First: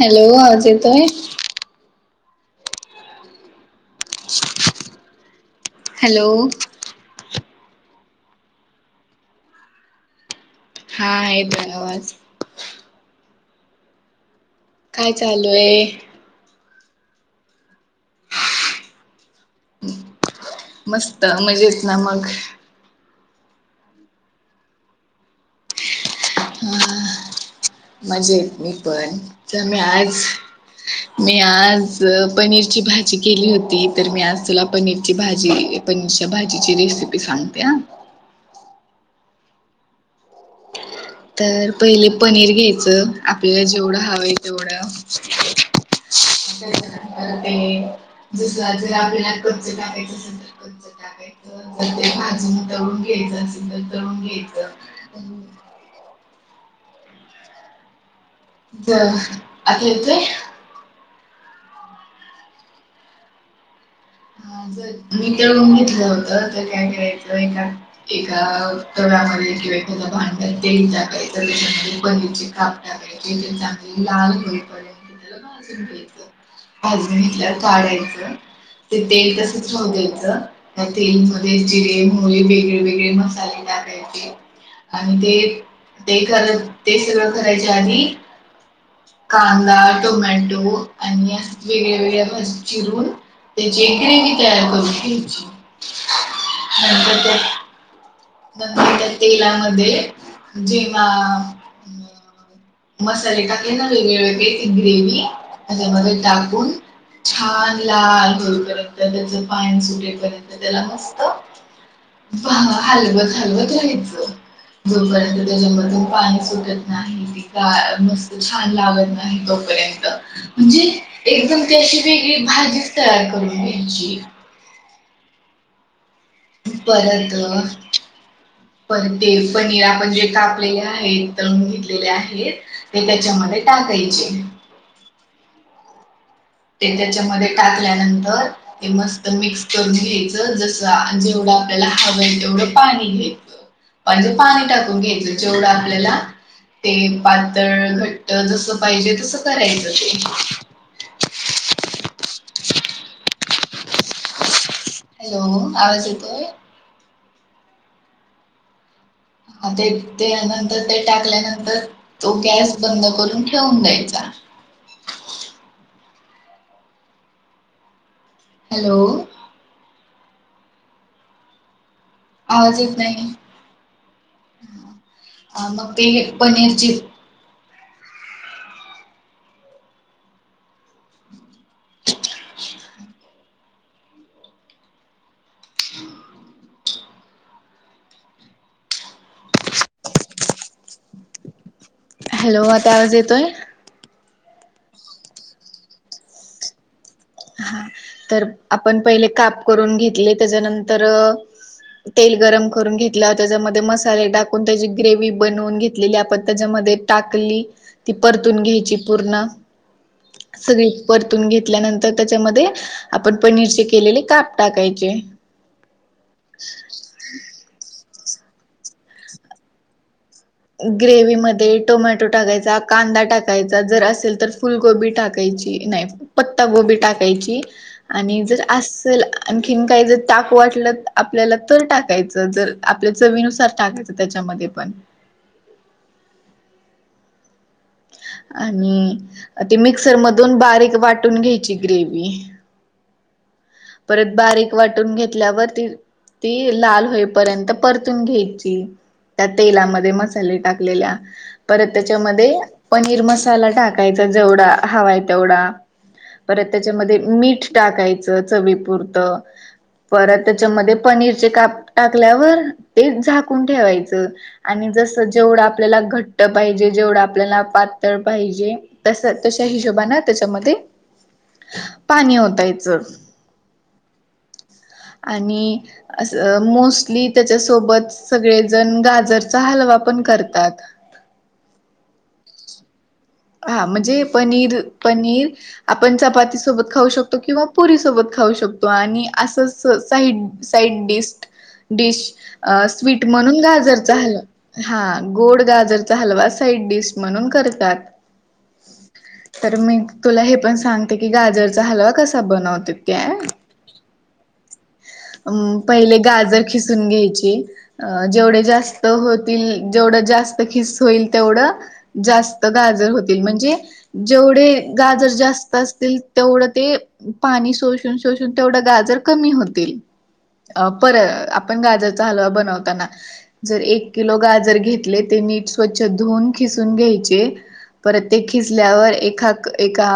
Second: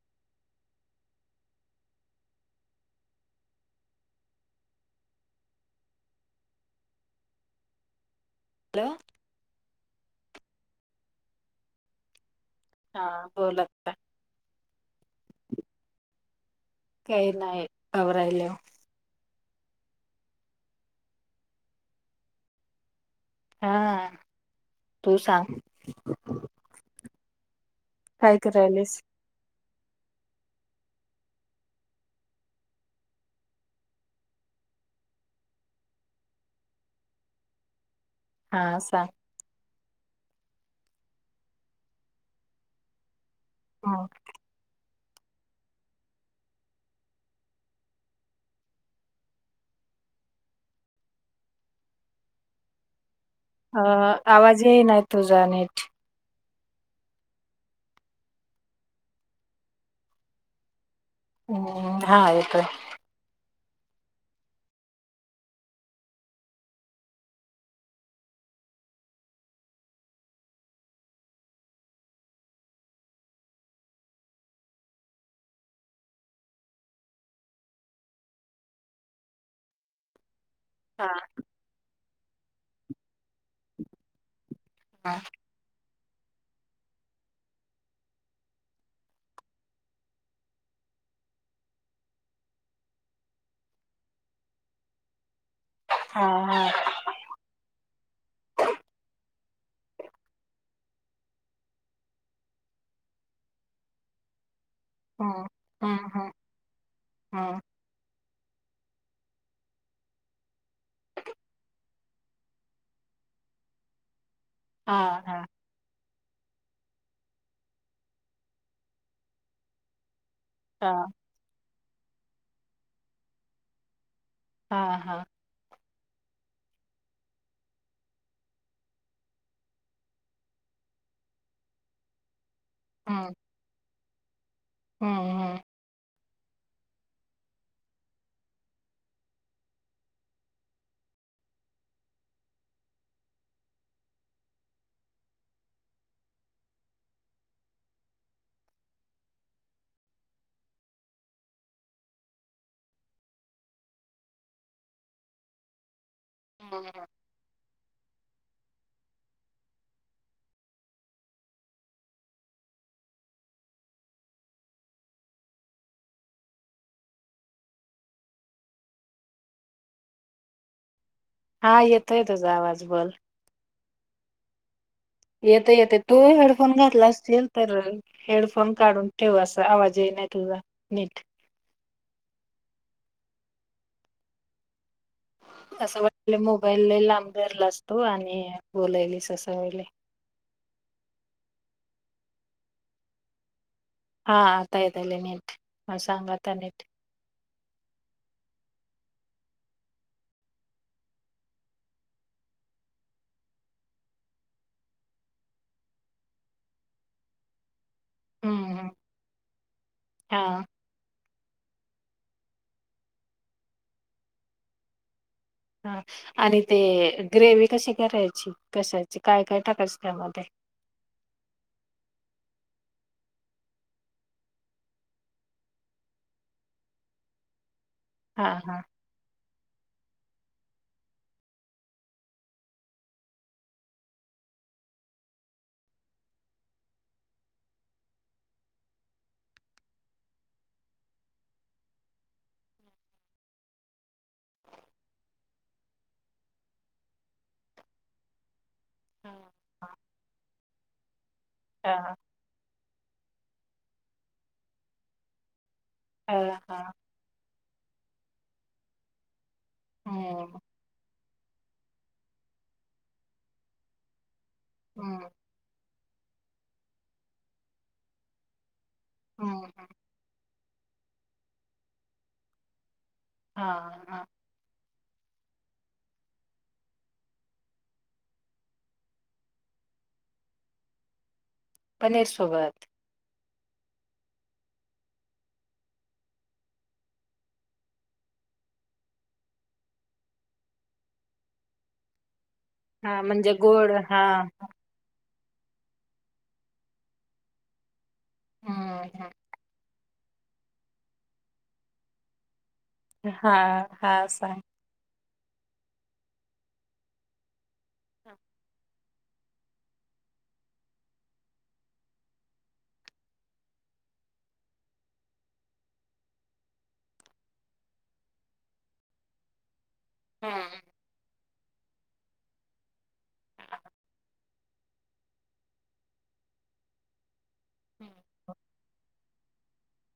Hello Ajit hi hello hello हा आहे दरवाज.. हा बोल आता काय चालू आहे? काय नाहीय आवरायलो मस्त मजेत ना मग हा तू सांग काय मजेत मी करायलीस पण मी आज मी आज पनीरची भाजी केली होती तर मी आज तुला पनीरची भाजी पनीरच्या भाजीची रेसिपी सांगते ह हा सांग तर पहिले पनीर घ्यायचं आपल्याला जेवढं हवं आहे तेवढं त्यानंतर ते जस जर आपल्याला कच्च टाकायचं असेल तर कच्च टाकायचं तर ते भाजून तळुन.. अ आवाजही नाही तुझा नीट ब आता येतोय हम्म हा येतोय. जर मी तळून घेतलं होत तर काय करायचं एका एका तव्यामध्ये किंवा एखाद भांड्यात तेल टाकायचं त्याच्यामध्ये पनीरचे काप टाकायचे, चांगले लाल होईपर्यंत त्याला भाजून घ्यायच, भाजून घेतल्यावर काढायच ते तेल तसच राहु हा द्यायचं जीरे मोहरी वेगळे वेगळे मसाले टाकायचे हा आणि ते ते खर ते सगळं करायच्या आधी कांदा, टोमॅटो आणि वेगळ्या वेगळ्या म चिरून त्याची ग्रेवी तयार करून घ्यायची हा हा ह नंतर त्यात नंतर त्या तेलामध्ये जेव्हा मसाले टाकले ना वेगळे वेगळे ती ग्रेवी हम्म हम्म त्यामध्ये हम्म टाकून हम्म छान लाल होईपर्यंत त्याच पाणी सुटेपर्यंत त्याला मस्त भा... हलवत हलवत राहायचं. हा हा जोपर्यंत त्याला म.. पाणी सुटत नाही की काय मस्त छान लागत नाही तोपर्यंत म्हणजे हा एकदम अशी वेगळी भाजीच तयार करून घ्यायची हा हा परत, पर ते पनीर आपण जे कापलेले आहेत, तळून घेतलेले आहेत- ते हम्म त्याच्यामध्ये टाकाय- [inaudible] हम्म हम्म ते त्याच्यामध्ये टाकल्यानंतर ते मस्त मिक्स करून घ्यायचं जसं जेवढं आपल्याला हावंय तेवढं पाणी घ्यायचं म्हणजे पाणी टाकून घ्यायचं जेवढं आपल्याला ते पातळ घट्ट जस पाहिजे तसं करायचं ते. हॅलो आवाज येतो हम्म हा तेच ते त्या नंतर ते टाकल्यानंतर तो गॅस बंद करून ठेवून द्यायचा. हॅलो हा येत तोय तुझा आवाज येत बोल नाही. [inaudible] हा, येतेल मग येते तू ते हेडफोन पनीरची घातला असशील तर हेडफोन काढून ठेव असा आवाजही नाही तुझा नीट असं वाटले मोबाईल लई लांब धरलास तू आणि बोलायलीस असं व्हायले हॅलो आता आवाज येतोय? हा आता येतयले नीट, म सांग आता नीट, हा तर आपण पहिले काप करून घेतले, त्याच्यानंतर तेल गरम करून घेतलं त्याच्यामध्ये मसाले टाकून त्याची ग्रेव्ही बनवून घेतलेली आपण त्याच्यामध्ये टाकली ती परतून हम्म हम्म घ्यायची पूर्ण, हा. सगळी परत तून घेतल्यानंतर तर त्याच्यामध्ये आपण पनीरचे केलेले काप टाकायचे. हा आणि ते ग्रेव्ही कसशी कराय ची कशाचे काय काय टाकायचं क्या बात ये ग्रेव्ही मध्ये टोमॅटो टाकायचा, कांदा टाकायचा, जर असेल तर फुलगोबी टाकायची नाही पत्ता गोबी टाकायची आणि हा जर हा अस्सल आणखीन काही जर टाकू वाटलं आपल्याला तर टाकायचं जर आपल्या चवीनुसार टाकायचं, त्याच्यामध्ये पण आणि, ती मिक्सर मधून बारीक वाटून घ्यायची ग्रेव्ही परत बारीक वाटून घेतल्यावर ती ती लाल होईपर्यंत परतून घ्याय त्या तेलामध्ये मसाले टाकलेल्या परत हा हा त्याच्यामध्ये पनीर मसाला टाकायचा जेवढा हवाय तेवढा हा परत हा. त्याच्यामध्ये मीठ टाकायचं चविपुरत परत हम्म त्याच्यामध्ये पनीर काप टाकल्यावर ते झाकून ठेवायचं आणि हम्म जसं जेवढं आपल्याला घट ट्ट पाहिजे जेवढं आपल्याला पातळ पाहिजे तस हम्म तश हम्म. हिशोबाना त्याच्यामध्ये पाणी ओतायचं हा हा आणि- अस- मोस्टली त्याच्यासोबत सगळेजण गाजरचा हलवा पण करतात. पनीर सोबत हा म्हणजे पनीर पनीर आपण चपाती सोबत खाऊ शकतो किंवा पुरी सोबत खाऊ शकतो आणि असं साईड -साईड डि डिश अ हा स्वीट म्हणजे म्हणून गोड गाजर हा चालं हा गोड गाजरचा हलवा साईड डिश म्हणून करतात. हम्म हम्म. तर मी [unintelligible] तुला हे पण सांगते की गाजरचा हलवा कसा बनवत हा हा सां [unintelligible] पहिले गाजर खिसून घ्यायची जेवढे जास्त होतील जेवढं जास्त खिस होईल तेवढं जास्त गाजर होतील म्हणजे जेवढे गाजर जास्त असतील तेवढं ते पाणी शोषून शोषून तेवढं गाजर कमी होत ते [unintelligible] हम्म अ पर आप [unintelligible] ण गाजरचा हलवा बनवताना जर एक किलो गाजर घेतले ते नीट स्वच्छ धुून खिसून घ्यायचे परत ये खिसल्यावर एका- एका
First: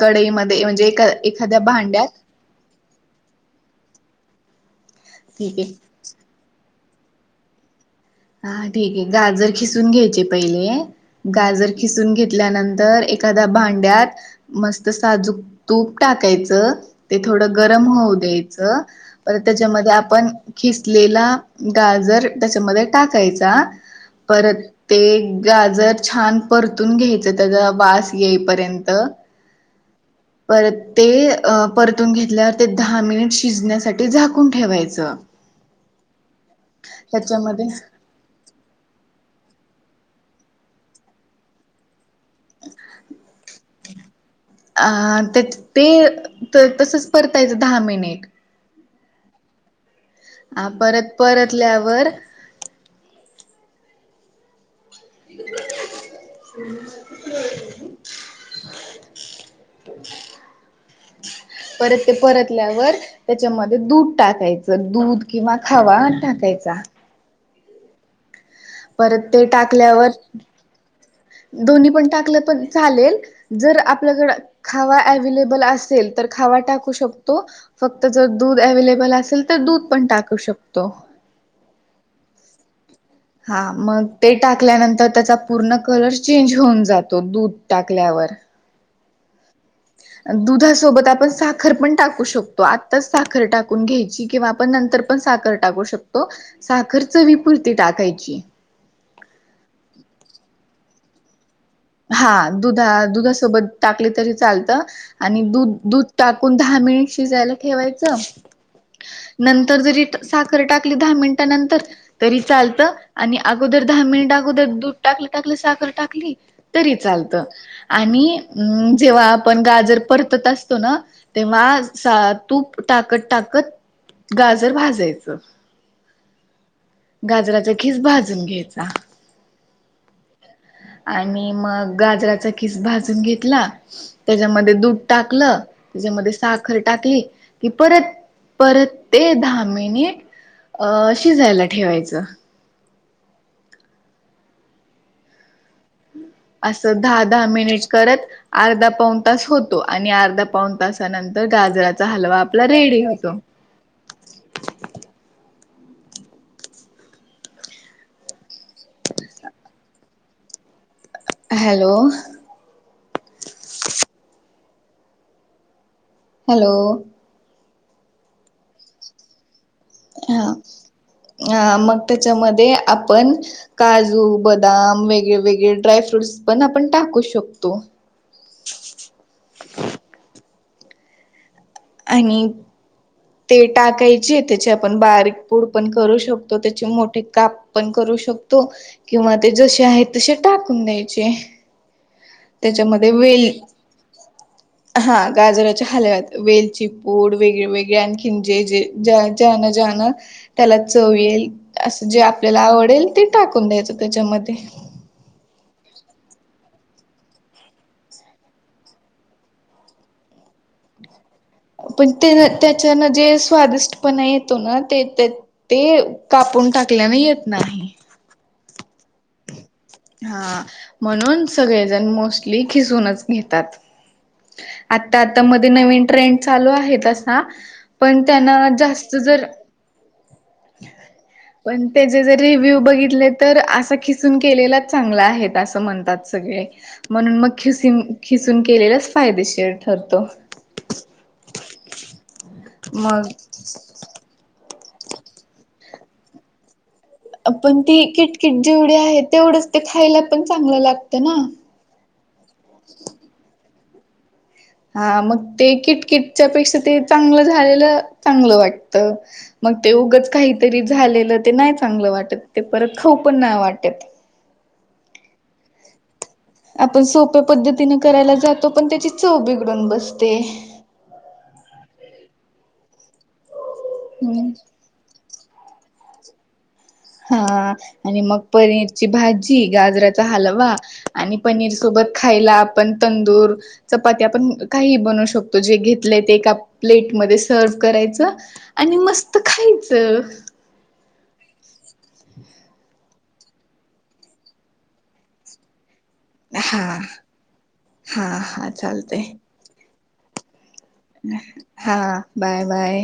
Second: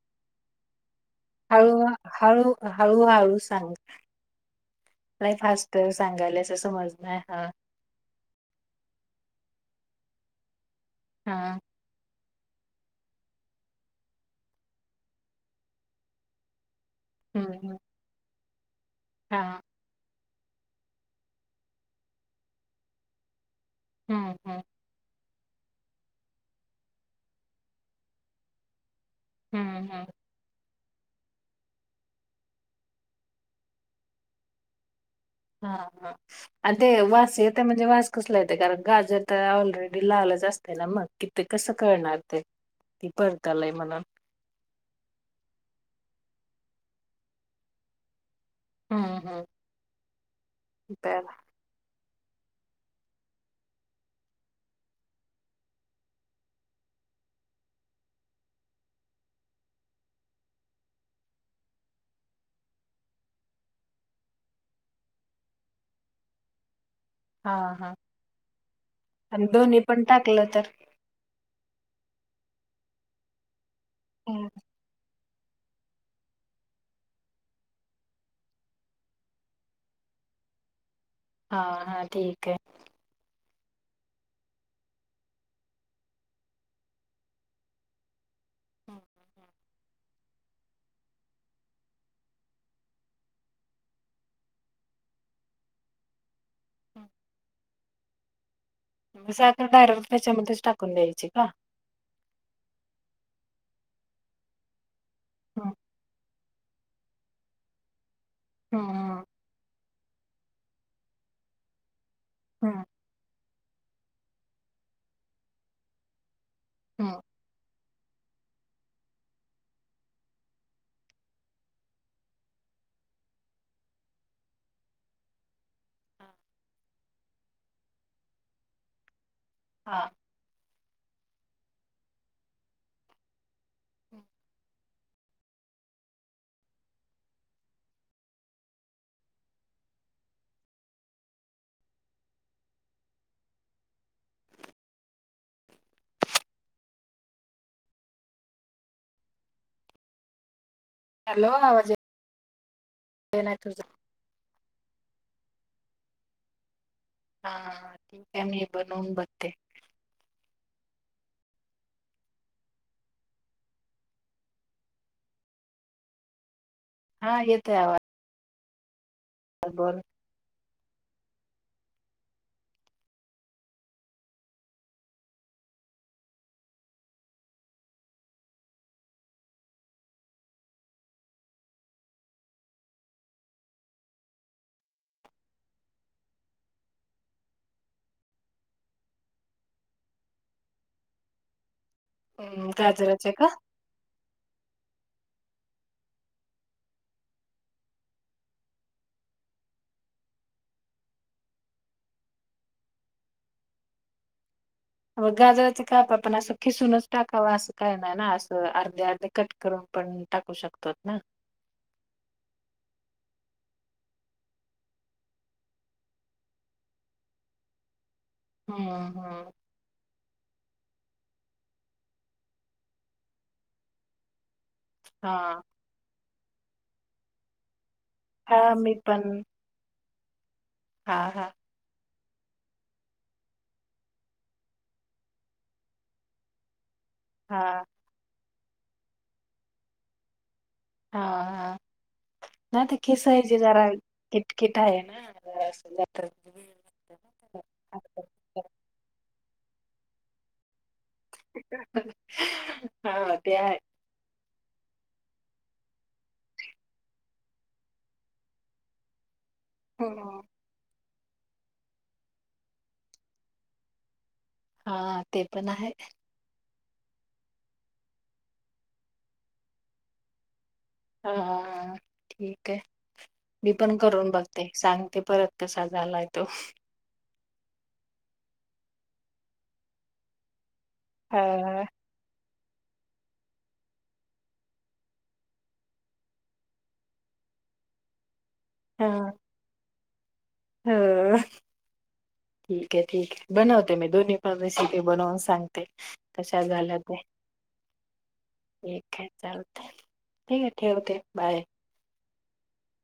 कढईमध्ये म्हणजे ए हळू- हळू -हळू -हळू सांग नाही ठीक फास् आहे कर सांगायलाच समजत [unintelligible] ह हा [unintelligible] हा ठीक आहे गाजर खिसून घ्यायचे पहिले हा गाजर खिसून घेत [unintelligible] घल्यानंतर एखाद्या भांड्यात मस्त साजूक तूप टाकायचं ते थोडं हम्म गरम होऊ देेत च [unintelligible] परत हा त्याच्यामध्ये आपण खिसलेला गाजर त्याच्यामध्ये टाकायचा हम्म परत हम्म ते गाजर छान परतून घ्यायचं त्याचा वास येईपर्यंत हां हां [unintelligible] तर ते अ परतून घेतल्यावर ते दहा मिनिट शिजण्यासाठी झाकून ठेवायचं हा हा आणि ते वास येत त्याच्यामध्ये म्हणजे वास कसला येते कारण गाजर तर ऑलरेडी लालच असतय ना मग कि ते कसं कळणार ती परतालय म्हणा [unintelligible] अ ते त ते तर तसच परतायचं दहा मिनिट हम् हम् [unintelligible] हा परत परतल्यावर [inaudible] परत ते परतल्यावर त्याच्यामध्ये दूध टाकायचं दूध किंवा खावा टाकायचा हा हा परत ते आणि दोन्ही पण टाकल्यावर टाकलं तर [inaudible] दोन्ही पण टाकलं पण चालेल जर आपल्याकड हम्म. खावा अवेलेबल. असेल तर खावा टाकू शकतो फक्त जर दूध अवे्लेबल असेल तर दूध पण टाकू शकतो. हा हा ठीक आहे. हा मग ते टाकल्यानंतर त्याचा पूर्ण कलर चेंज होऊन जातो दूध टाकल्यावर हम्म, दुधासोबत आपण साखर पण टाकू शकतो आत्ताच साखर टाकून घ्यायची किंवा आपण नंतर पण साखर टाकू शकतो साखर हम्म, चवीपुरती टाकायची. [inaudible] साखर डायर त्याच्यामध्येच टाकून द्यायची का. हा दुधा दुधासोबत टाकली तरी चालतं. आणि हम्म दूध दुध टात ण दहा मिनिट शिजायला ठेवायचं. हम्म नंतर जरी साखर टाकली दहा मिनटानंतर तरी हम्म चालतं आणि अगोदर दहा मिनिट अगोदर दूध टाकलं टाकलं साखर टाकली. तरी हम्म चालत. आणि अ जेव्हा आपण गाजर परतत असतो ना तेव्हा तूप टाकत टाकत गाजर भाजायचं. गाजराचा खीस भाजून घ्यायचा. हा. आणि मग गाजराचा किस भाजून घेतला. त्याच्यामध्ये दूध टाकलं त्याच्यामध्ये साखर टाकली कि परत परत ते दहा मिनिट अ शिजायला ठेवायचं. अस दहा दहा मिनिट करत अर्धा पाऊन तास होतो आणि अर्धा पाऊन त तासानंतर हॅलो आवाज गाजराचा हलवा आपला रेडी होतो. येत नाही तुझा हा ठीक आहे मी बनवून बत्ते. हॅलो. हॅलो. हा येतय आवाज. बोल. हा. अ मग त्याच्यामध्ये आपण काजू बदाम वेगळे वेगळे ड्राय फ्रूटस पण आपण टाकू शकतो. आणि ते टाकायचे त्याची आपण बारीक पूड पण करू शकतो त्याचे मोठे काप पण करू शकतो किंवा ते जसे आहेत तसे टाकून द्यायचे. हम्म त्याच्यामध्ये गाजराचे का? वेल हा गाजराच्या हलव्यात वेलची पूड वेगळे वेगळे आणखीन जे जे ज्यान जन त्याला चव येल असं जे आपल्याला आवडेल ते टाकून द्यायचं त्याच्यामध्ये अ गाजराच काप आपण असं खिसूनच टाकाव असं काय नाही ना असं अर्धे अर्धे कट करून पण टाकू शकतो ना. पण ते त्याच्यान जे स्वादिष्टपणा येतो ना ते ते कापून टाकल्याने येत नाही. हम हा. हा म्हणून सगळेजण मोस्टली खिसूनच घेतात. आता आता हा मध्ये नवीन ट्रेंड चालू आहे ना. पण त्यांना हा मी जास्त पण जर. हा हा. पण त्याचे जर रिव्ह्यू बघितले तर असं खिसून केलेलाच चांगला आहे असं म्हणतात सगळे. म्हणून मग हा खिसून खिस खिसून केलेलाच फायदेशीर ठरतो. हा हा नाही तर मग किसायची जरा किटकिट. आहे ना ज [unintelligible] आपण ती किटकिट जेवढी आहे तेवढंच ते खायला पण चांगलं लागत. ते ना. हा ते आहे. हा मग ते किटकिटच्या पेक्षा ते चांगलं झालेलं चांगलं वाटत. मग ते उगाच हम्म. काहीतरी झाले. ते नाही चांगलं वाटत ते परत खाऊ पण नाही वाटत. हा ते पण आहे. आपण सोप्या पद्धतीने करायला जातो पण त्याची चव बिघडून बसते. हा हा ठीक आहे. मी पण करून हम्म बघते सांगते परत. कसा झालाय तो. हा आणि मग पनीरची भाजी गाजराचा हलवा. आणि पनीर हा. सोबत खायला. आपण तंदूर चपाती आपण काही बनू शकतो जे घेतले ते एका प्लेटमध्ये सर्व्ह करायचं. आणि मस्त खाईन. चव. अ ठीक आहे ठीक आहे बनवते मी दोन्ही प रेसिपी बनवून सांगते. कश्या झाल्या हा ते हा हा ठीक चालतंय. आहे चालतय. ठीकय. हा. Bye bye.